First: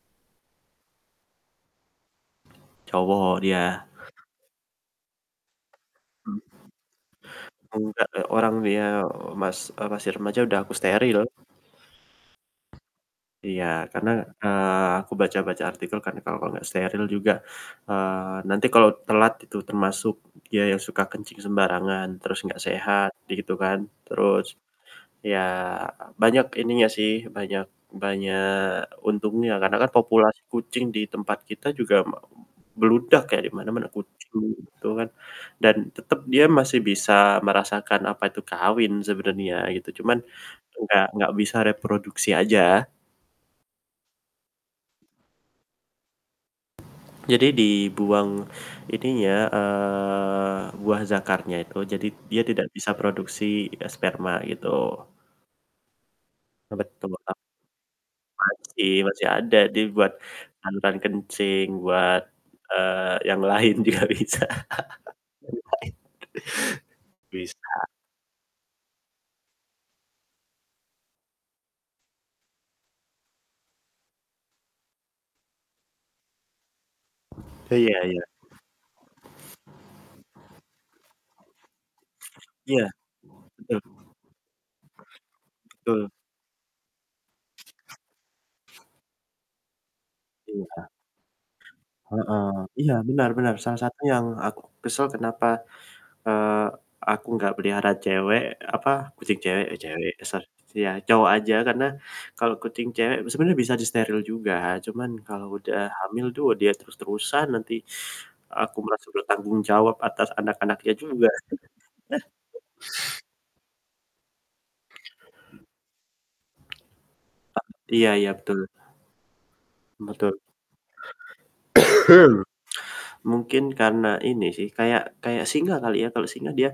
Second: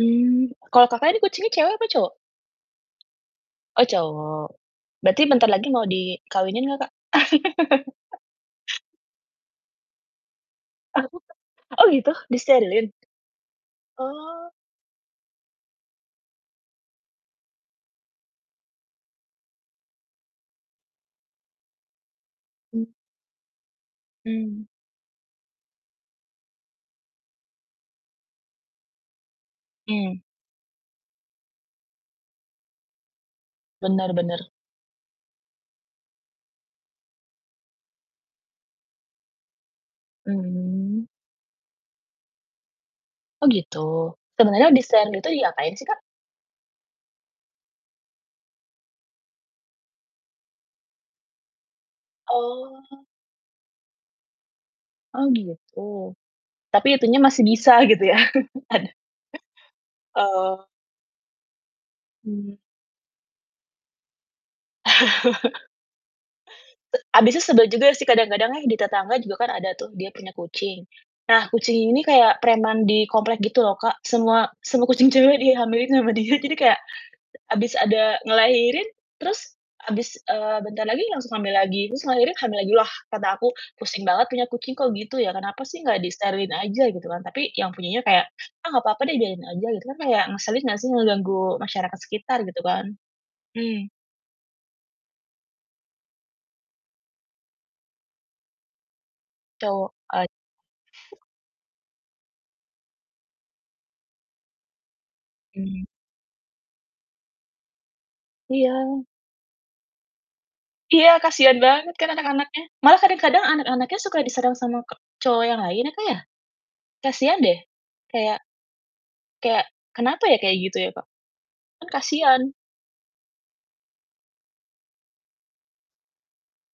Mmm, kalau Kakak ini kucing cewek apa cowok? Cowok dia. Oh, cowok. Berarti bentar lagi mau dikawinin gak Kak? Enggak, e orang dia mas masih remaja udah aku Aku steril. ta oh gitu? Disterilin? Iya karena, Oh. eee, aku baca-baca artikel karena kalau nggak steril juga, eee, nanti kalau telat itu termasuk dia yang suka kencing sembarangan, terus nggak Mmm. sehat gitu kan, terus Mmm. ya banyak ininya sih, banyak banyak untungnya, karena kan Mmm. populasi kucing di tempat kita juga me bludak ya di mana-mana, Bener bener. kucing gitu kan, dan tetep dia masih bisa merasakan apa itu kawin sebenarnya gitu, cuman Mmm. nggak nggak bisa reproduksi aja. Oh gitu, sebenarnya disterilin gitu diapain sih kak? Jadi dibuang ininya, eee, buah zakarnya itu, jadi dia tidak bisa Oh. produksi, eee, sperma gitu. Oh gitu, tapi itu nya Kebtulan masih bisa gitu ya, ada Masih masih ada, dia buat oh. bantuan kencing buat, Mmm. eee, yang lain juga bisa, E yang abisnya lain bisa. sebel juga sih, kadang-kadang nih, di tetangga juga kan ada tuh dia punya kucing, nah kucing ini kayak preman di komplek gitu loh Kak, semua semua kucing cewek dihamilin sama dia, jadi kayak habis Iya ada iya. ngelahirin terus habis eee, bentar lagi langsung hamil lagi, terus ngelahirin, hamil lagi, Iya, lah kata aku, betul. "Pusing banget punya kucing kok gitu ya, kenapa sih nggak Betul. disterilin aja," gitu kan, tapi yang punya kayak, "Ah gak papa deh biarin aja," gitu kan kayak ngeselin nggak Iya. sih ngeganggu masyarakat Heeh, sekitar gitu kan, iya, benar benar, salah mmm. satu yang aku kesel kenapa, eee, aku nggak pelihara cewek apa kucing cewek, eee, Cowok cewek, ya et sor ya, cowok aja karena kalau kucing cewek sebenarnya bisa disteril juga, cuman kalau udah Mmm. hamil tuh dia terus-terusan nanti aku Iya. merasa bertanggung jawab atas anak-anaknya Iya, juga. kasihan banget kan anak-anaknya, malah kadang-kadang anak-anaknya suka diserang sama k cowok yang lain ya Kak ya? Kasihan deh, E iya iya kayak betul. kayak kenapa ya Betul. kayak gitu ya Kak? Kan kasihan. Mungkin karena ini sih, kayak kayak singa kali ya? Kalau singa dia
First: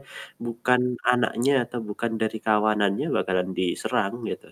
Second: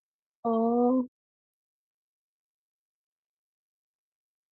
bukan Oh. anaknya atau bukan dari kawanannya bakalan diserang gitu.